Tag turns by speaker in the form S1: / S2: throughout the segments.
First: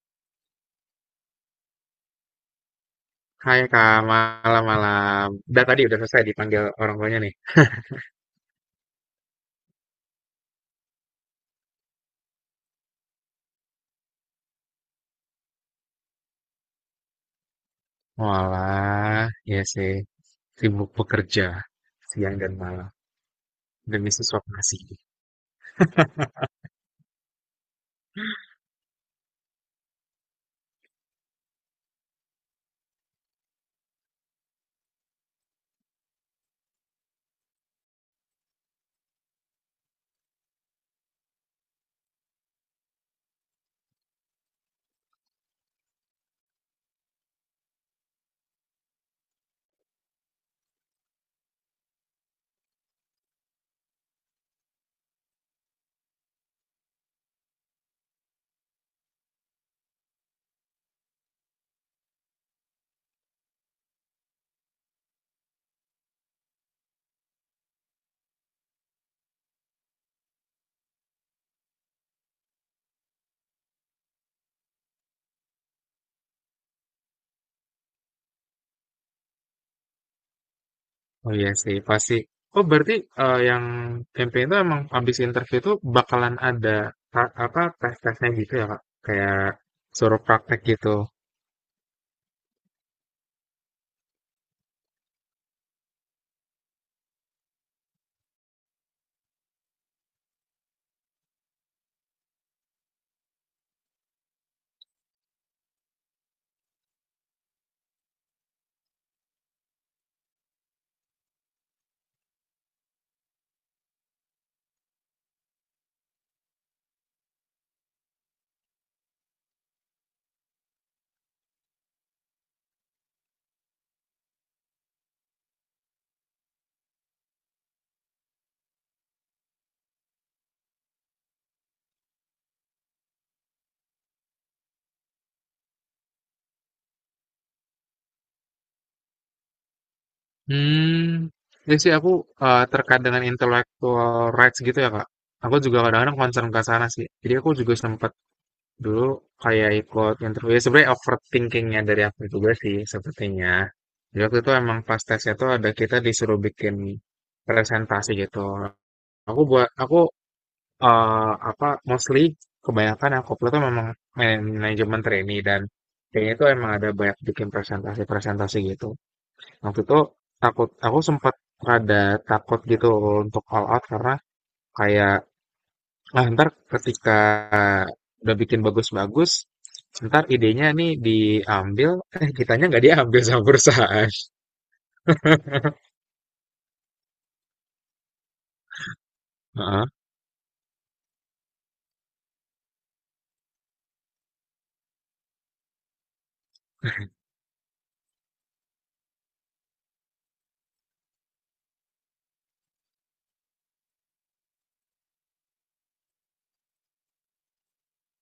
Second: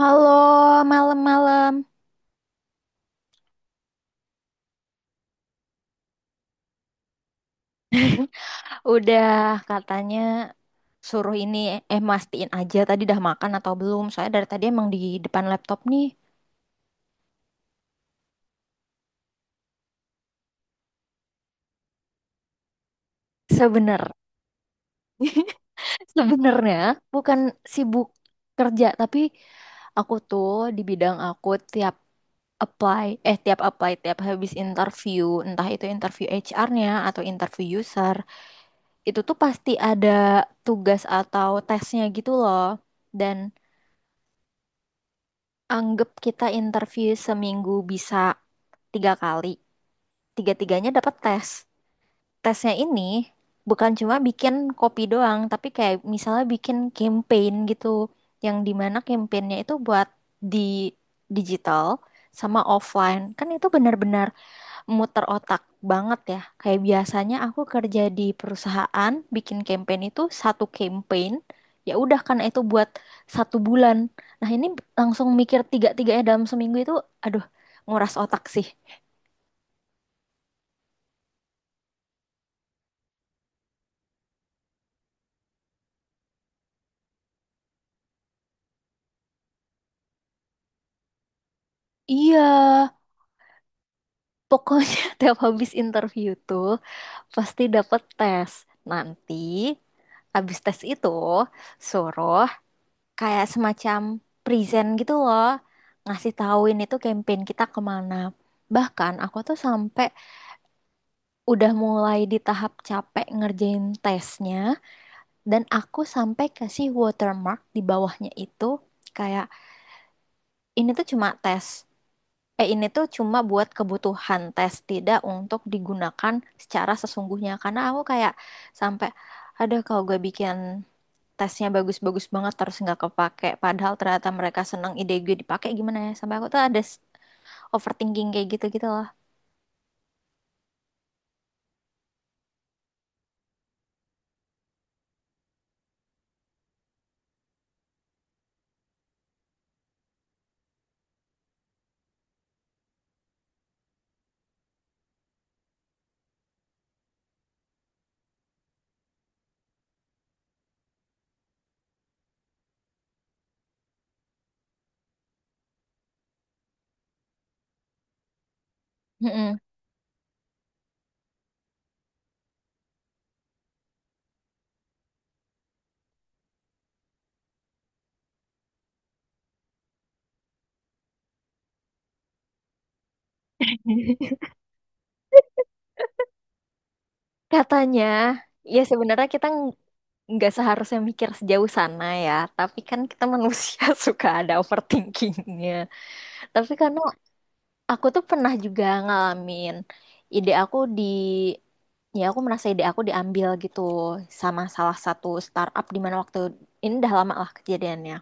S1: Halo, malam-malam.
S2: Hai Kak, malam-malam. Udah tadi selesai dipanggil orang tuanya nih.
S1: Udah katanya suruh ini eh mastiin aja tadi dah makan atau belum. Soalnya dari tadi emang di depan laptop nih.
S2: Walah, ya sih. Sibuk bekerja siang dan malam
S1: Sebener,
S2: demi sesuap nasi.
S1: sebenarnya bukan sibuk kerja, tapi aku tuh di bidang aku tiap tiap apply, tiap habis interview, entah itu interview HR-nya atau interview user, itu tuh pasti ada tugas atau tesnya gitu loh. Dan Anggap kita interview seminggu bisa 3 kali. Tiga-tiganya dapat tes. Tesnya ini bukan cuma bikin kopi doang, tapi kayak misalnya bikin campaign gitu. Yang dimana campaignnya itu buat di digital sama offline. Kan itu benar-benar muter otak banget ya. Kayak biasanya aku kerja di perusahaan, bikin campaign itu satu campaign, ya udah karena itu buat 1 bulan. Nah ini langsung mikir tiga-tiganya dalam seminggu itu, aduh nguras otak sih.
S2: Oh iya sih, pasti. Oh berarti yang campaign itu emang habis interview itu bakalan ada apa tes-tesnya gitu ya Kak? Kayak suruh praktek gitu.
S1: Iya, pokoknya tiap habis interview tuh pasti dapet tes. Nanti habis tes itu suruh kayak semacam present gitu loh, ngasih tahuin itu campaign kita kemana. Bahkan aku tuh sampai udah mulai di tahap capek ngerjain tesnya dan aku sampai kasih watermark di bawahnya itu kayak ini tuh cuma tes ini tuh cuma buat kebutuhan tes, tidak untuk digunakan secara sesungguhnya, karena aku kayak sampai ada kalau gue bikin tesnya bagus-bagus banget terus nggak kepake padahal ternyata mereka senang ide gue dipakai gimana ya, sampai aku tuh ada overthinking kayak gitu gitu loh.
S2: Hmm, ya sih aku terkait dengan intellectual rights gitu ya Kak. Aku juga kadang-kadang concern ke sana sih. Jadi aku juga sempat dulu kayak ikut interview, ya sebenarnya overthinkingnya dari aku juga sih sepertinya. Jadi waktu itu emang pas tesnya tuh ada, kita disuruh bikin presentasi gitu. Aku buat aku eh, apa mostly kebanyakan aku upload tuh memang manajemen trainee, dan kayaknya itu emang ada banyak bikin presentasi-presentasi gitu
S1: Mm-mm.
S2: waktu itu. Takut, aku sempat ada takut gitu untuk all out, karena kayak, nah, ntar ketika udah bikin bagus-bagus, ntar idenya nih diambil, eh kitanya nggak diambil sama perusahaan.
S1: Katanya ya sebenarnya
S2: Heeh.
S1: nggak seharusnya mikir sejauh sana ya, tapi kan kita manusia suka ada overthinkingnya. Tapi karena aku tuh pernah juga ngalamin ide aku di ya aku merasa ide aku diambil gitu sama salah satu startup, di mana waktu ini udah lama lah kejadiannya.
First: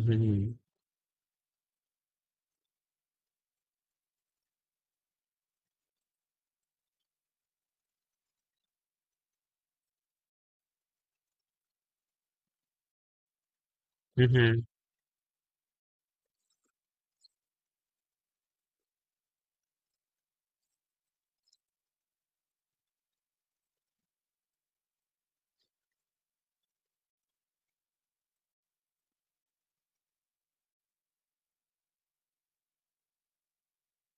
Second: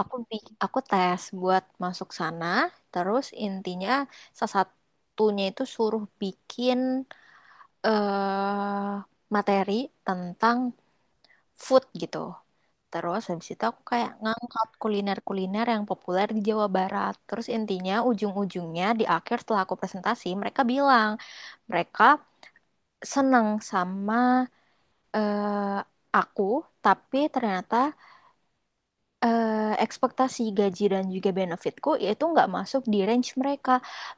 S1: Aku tes buat masuk sana, terus intinya salah satunya itu suruh bikin eh materi tentang food gitu. Terus habis itu aku kayak
S2: Mhm.
S1: ngangkat kuliner-kuliner yang populer di Jawa Barat. Terus intinya ujung-ujungnya di akhir setelah aku presentasi mereka bilang mereka seneng sama eh, aku, tapi ternyata ekspektasi gaji dan juga benefitku itu nggak masuk di range mereka.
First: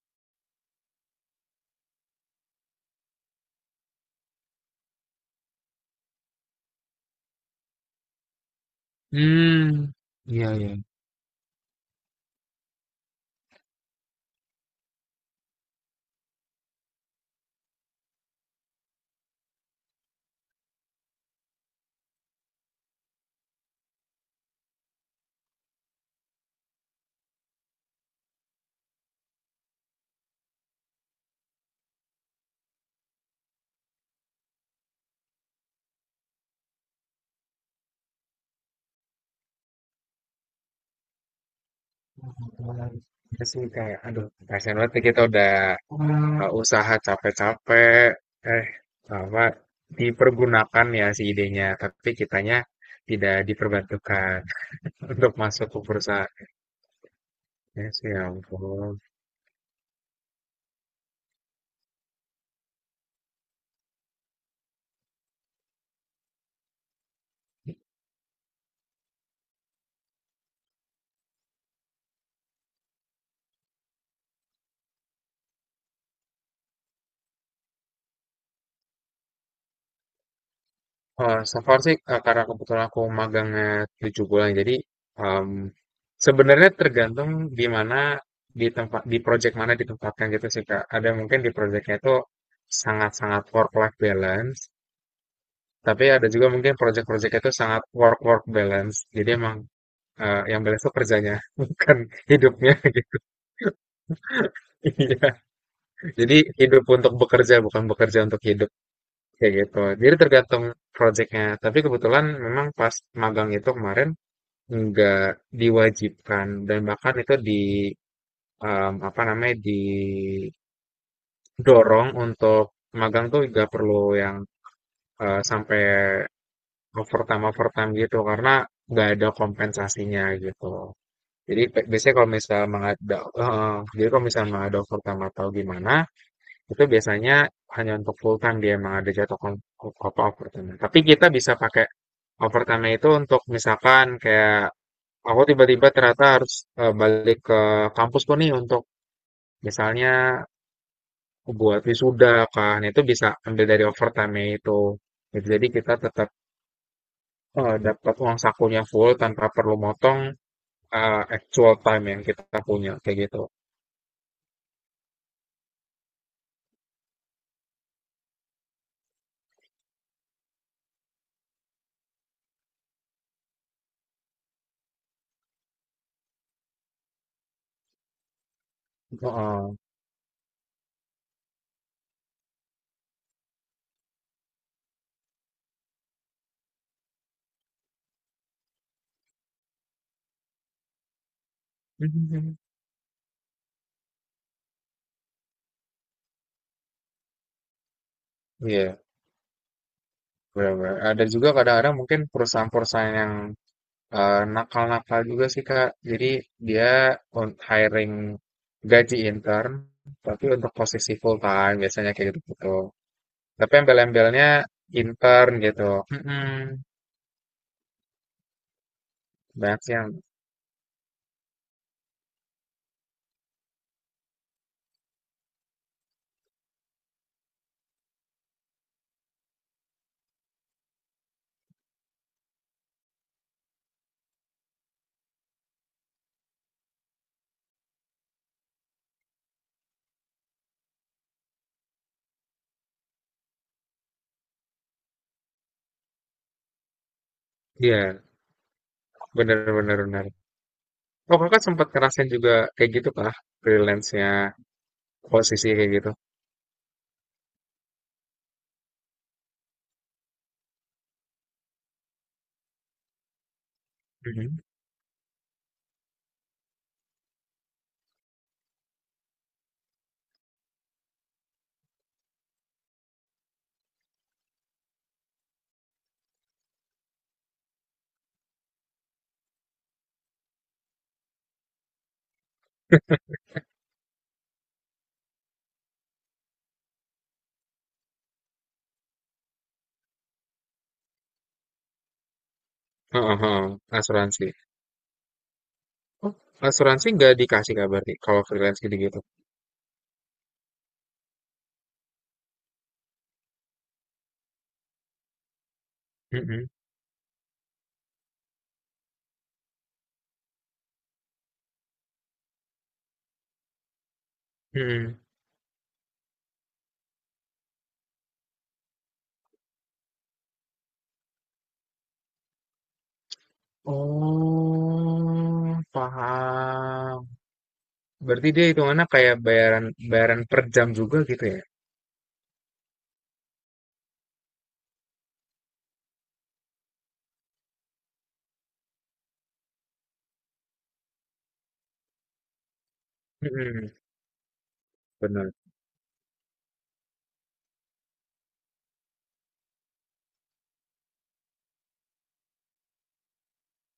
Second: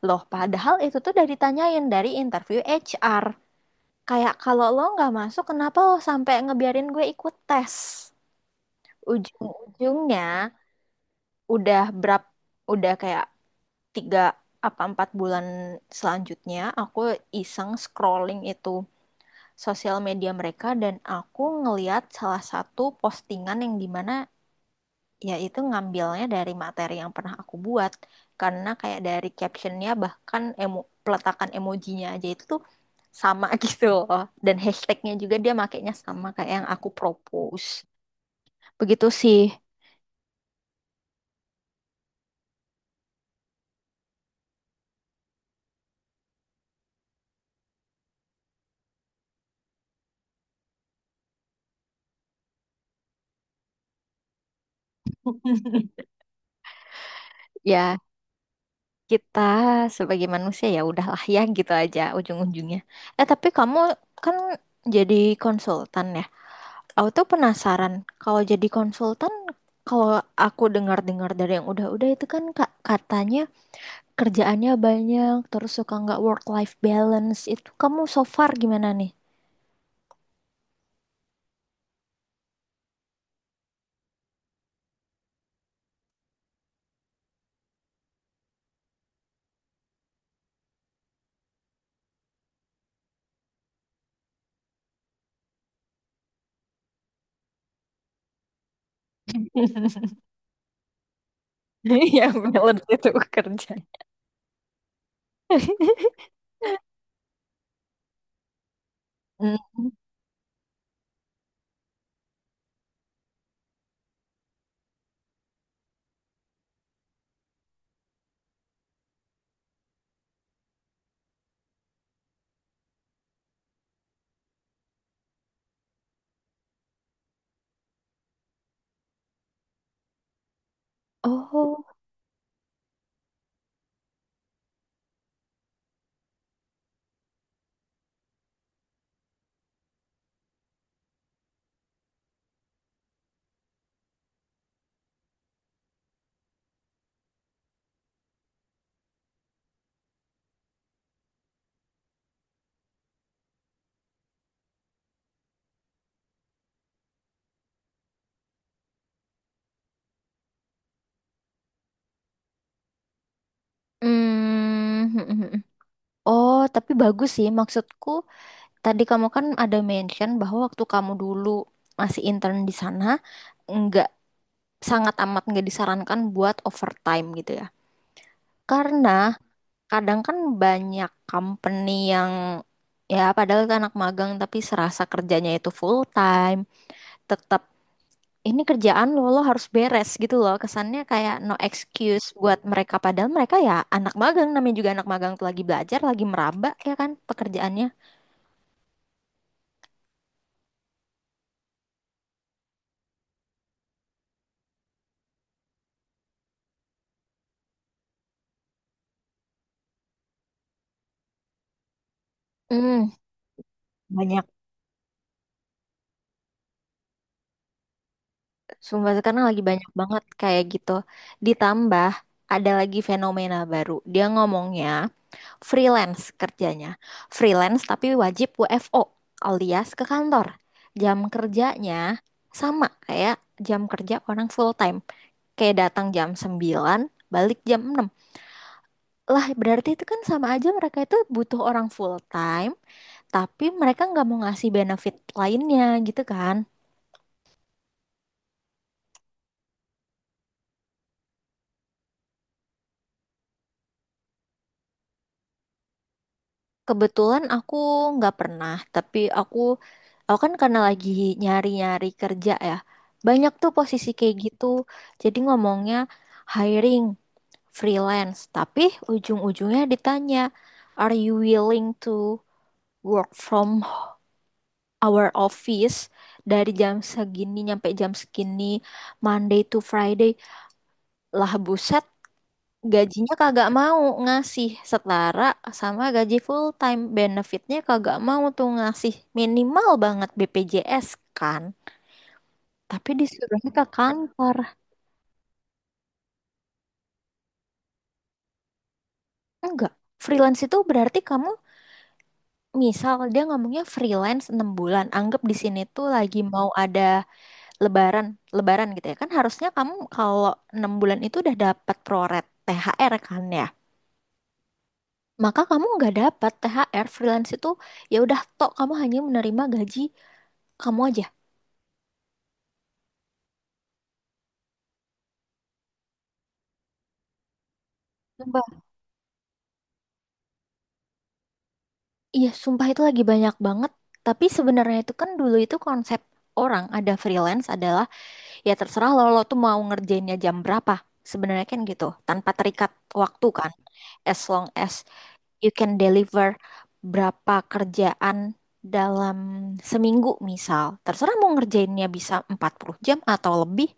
S1: Loh, padahal itu tuh udah ditanyain dari interview HR. Kayak kalau lo nggak masuk, kenapa lo sampai ngebiarin gue ikut tes?
S2: Hmm.
S1: Ujung-ujungnya
S2: Iya, iya.
S1: udah berap, udah kayak 3 apa 4 bulan selanjutnya aku iseng scrolling itu sosial media mereka, dan aku ngeliat salah satu postingan yang dimana ya itu ngambilnya dari materi yang pernah aku buat. Karena kayak dari captionnya bahkan peletakan emojinya aja itu tuh sama gitu loh. Dan hashtagnya juga dia makainya sama kayak yang aku propose. Begitu sih.
S2: Terus ini kayak, aduh, kasihan banget nih kita udah usaha capek-capek, eh, apa, dipergunakan ya si idenya, tapi kitanya tidak diperbantukan untuk masuk ke perusahaan. Ya,
S1: Ya
S2: sih, ya ampun.
S1: kita sebagai manusia ya udahlah ya gitu aja ujung-ujungnya. Eh tapi kamu kan jadi konsultan ya, aku tuh penasaran kalau jadi konsultan, kalau aku dengar-dengar dari yang udah-udah itu kan katanya kerjaannya banyak, terus suka nggak work-life balance. Itu kamu so far gimana nih?
S2: So far sih, karena kebetulan aku magangnya 7 bulan. Jadi, mmm, sebenarnya tergantung di mana, di tempat, di project mana ditempatkan gitu sih, Kak. Ada mungkin di project itu sangat-sangat work life balance, tapi ada juga mungkin project project itu sangat work work balance. Jadi emang, yang balance itu kerjanya, bukan
S1: Ya,
S2: hidupnya
S1: balance itu
S2: gitu.
S1: kerja.
S2: Iya, jadi hidup untuk bekerja, bukan bekerja untuk hidup, kayak
S1: Mm.
S2: gitu. Jadi tergantung project. Tapi kebetulan memang pas magang itu kemarin, nggak diwajibkan, dan bahkan itu di em, apa namanya didorong untuk magang tuh nggak perlu yang sampai overtime overtime gitu, karena nggak ada kompensasinya gitu. Jadi
S1: Oh,
S2: biasanya kalau misalnya jadi kalau misalnya mengada overtime atau gimana, itu biasanya hanya untuk full time, dia emang ada jatuh kom- apa overtime. Tapi kita bisa pakai overtime itu untuk misalkan kayak aku tiba-tiba ternyata harus balik ke kampus tuh nih untuk misalnya buat wisuda, kan itu bisa ambil dari overtime itu. Gitu, jadi kita tetap dapat uang sakunya full, tanpa perlu motong actual time yang kita punya kayak gitu.
S1: Mm. Oh, tapi bagus sih. Maksudku, tadi kamu kan ada mention bahwa waktu kamu dulu masih intern di sana, nggak, sangat amat nggak disarankan buat overtime gitu ya. Karena
S2: Heeh.
S1: kadang kan banyak company yang ya padahal itu anak magang tapi serasa kerjanya itu full time, tetap ini kerjaan lo lo harus beres gitu loh, kesannya kayak no excuse buat mereka, padahal mereka ya anak magang, namanya juga anak magang tuh lagi belajar, lagi meraba ya kan pekerjaannya.
S2: Iya, benar-benar ada juga kadang-kadang mungkin perusahaan-perusahaan yang nakal-nakal juga sih Kak. Jadi dia on hiring gaji intern, tapi untuk posisi full time biasanya kayak gitu-gitu.
S1: hmm
S2: Tapi
S1: Banyak,
S2: embel-embelnya intern gitu. Mm-mm.
S1: sumpah, sekarang lagi
S2: Banyak
S1: banyak
S2: sih yang,
S1: banget kayak gitu. Ditambah ada lagi fenomena baru, dia ngomongnya freelance kerjanya. Freelance tapi wajib WFO alias ke kantor. Jam kerjanya sama kayak jam kerja orang full time. Kayak datang jam 9 balik jam 6. Lah berarti itu kan sama aja mereka itu butuh orang full time, tapi mereka nggak mau ngasih benefit lainnya gitu kan.
S2: iya, bener-bener bener. Oh kakak sempat ngerasain juga kayak gitu kah? Freelance-nya posisi kayak gitu.
S1: Kebetulan aku nggak pernah, tapi aku kan karena lagi nyari-nyari kerja ya. Banyak tuh posisi kayak
S2: Mhm.
S1: gitu. Jadi ngomongnya hiring, freelance, tapi ujung-ujungnya ditanya, "Are you willing to work from our office dari jam segini nyampe jam segini, Monday to Friday?" Lah buset, gajinya kagak mau ngasih setara sama gaji full time, benefitnya kagak mau tuh ngasih, minimal banget BPJS kan, tapi
S2: Heeh, heeh.
S1: disuruhnya ke
S2: Asuransi.
S1: kantor.
S2: Oh, asuransi nggak dikasih kabar berarti kalau freelance gitu-gitu.
S1: Enggak, freelance itu berarti kamu, misal dia ngomongnya freelance 6 bulan, anggap di sini tuh lagi
S2: Mm-mm.
S1: mau ada lebaran lebaran gitu ya kan, harusnya kamu kalau 6 bulan itu udah dapat proret THR kan ya, maka kamu nggak dapat THR freelance itu, ya udah tok kamu hanya menerima gaji kamu aja.
S2: Oh, paham. Berarti
S1: Sumpah.
S2: dia hitungannya kayak bayaran, bayaran per jam juga gitu ya?
S1: Iya, sumpah itu lagi banyak banget. Tapi sebenarnya itu kan dulu itu konsep orang ada freelance adalah ya terserah lo, lo tuh mau ngerjainnya jam berapa. Sebenarnya kan gitu, tanpa terikat waktu kan.
S2: Mm-mm,
S1: As long as
S2: benar.
S1: you can deliver berapa kerjaan dalam seminggu misal. Terserah mau ngerjainnya bisa 40 jam atau lebih,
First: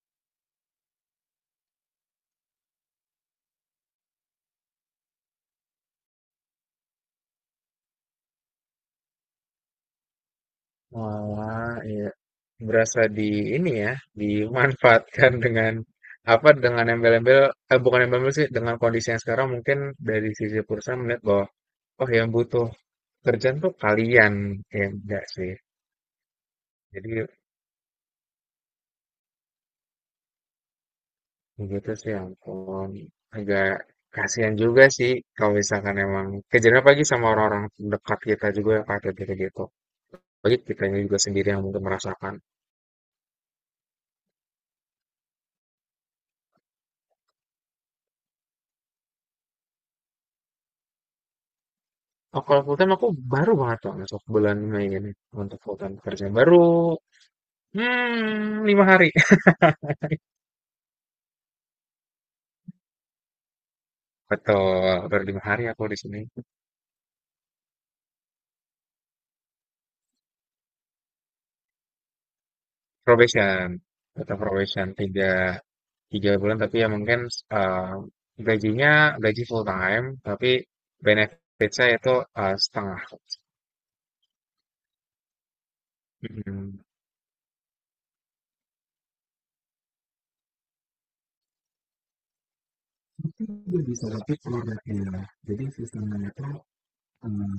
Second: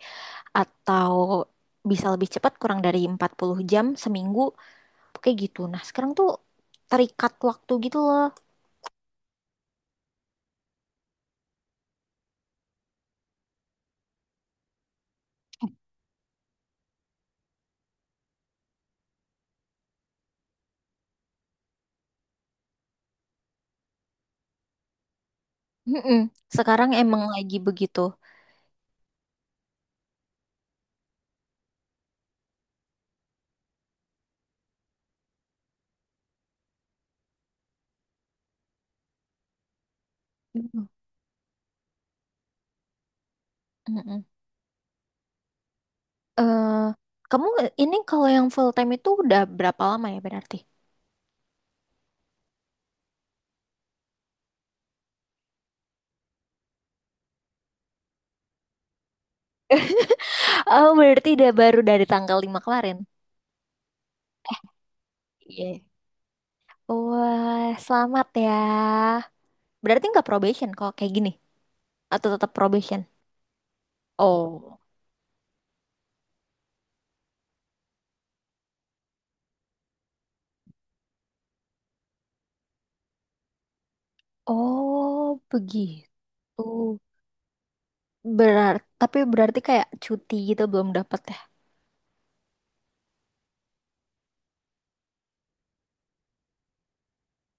S1: atau bisa lebih cepat kurang dari 40 jam seminggu. Kayak gitu. Nah, sekarang tuh terikat waktu gitu loh.
S2: Wah, iya. Berasa di ini ya, dimanfaatkan dengan apa, dengan embel-embel, eh, bukan embel-embel sih, dengan kondisi yang sekarang mungkin dari sisi perusahaan melihat bahwa oh, yang butuh kerjaan tuh kalian, ya enggak sih.
S1: Mm-mm. Sekarang emang
S2: Jadi
S1: lagi begitu.
S2: begitu sih, ya ampun. Agak kasihan juga sih kalau misalkan emang kejadian pagi sama orang-orang dekat kita juga yang kayak gitu-gitu. Bagi
S1: Mm.
S2: kitanya juga sendiri yang mungkin merasakan.
S1: Mm-mm. Eh, kamu ini kalau yang full time itu udah berapa lama ya berarti?
S2: Oh, kalau full time aku baru banget loh masuk bulan Mei ini untuk full time kerja. Baru 5 hari.
S1: Oh, berarti udah baru dari tanggal 5 kemarin.
S2: Betul, baru 5 hari
S1: Iya.
S2: aku di sini.
S1: Wah, selamat ya. Berarti nggak probation kalau kayak gini? Atau tetap probation?
S2: Probation, tetap
S1: Oh,
S2: probation tiga 3 bulan, tapi ya mungkin eh, gajinya gaji full time, tapi benefit saya itu setengah.
S1: Oh, begitu.
S2: Mhm.
S1: Berarti, tapi berarti kayak cuti gitu belum dapat ya?
S2: Mungkin juga bisa tapi produknya. Jadi sistemnya itu eh,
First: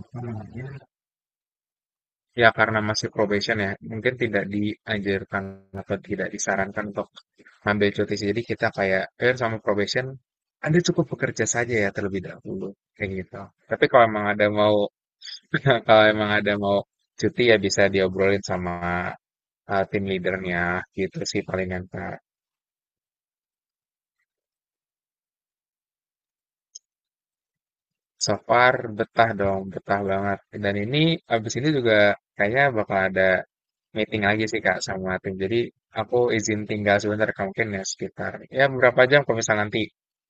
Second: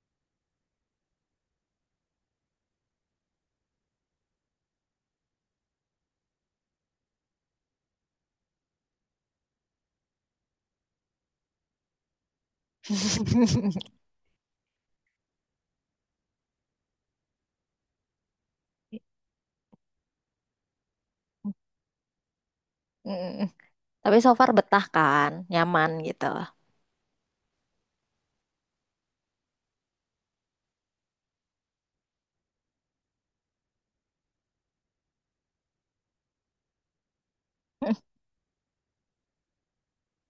S2: apa namanya? Ya karena masih probation ya, mungkin tidak dianjurkan atau tidak disarankan untuk ambil cuti. Jadi kita kayak, eh sama probation, Anda cukup bekerja saja ya terlebih dahulu, kayak gitu. Tapi kalau emang ada mau, kalau emang ada mau cuti, ya bisa diobrolin sama tim leadernya gitu sih palingan Kak.
S1: Mm. Tapi so far betah kan, nyaman gitu.
S2: So far betah dong, betah banget. Dan ini abis ini juga kayaknya bakal ada meeting lagi sih Kak sama tim. Jadi aku izin tinggal sebentar Kak, mungkin ya sekitar ya beberapa jam. Kalau misal nanti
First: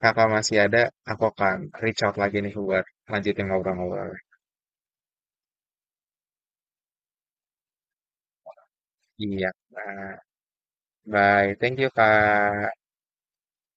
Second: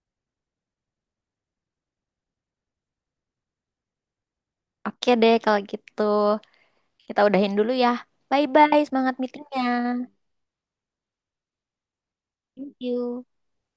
S2: Kakak masih ada, aku akan reach out lagi nih buat lanjutin ngobrol-ngobrol.
S1: Oke deh kalau gitu. Kita udahin dulu ya. Bye-bye, semangat
S2: Iya,
S1: meetingnya.
S2: nah, bye. Thank you Kak.
S1: Thank you.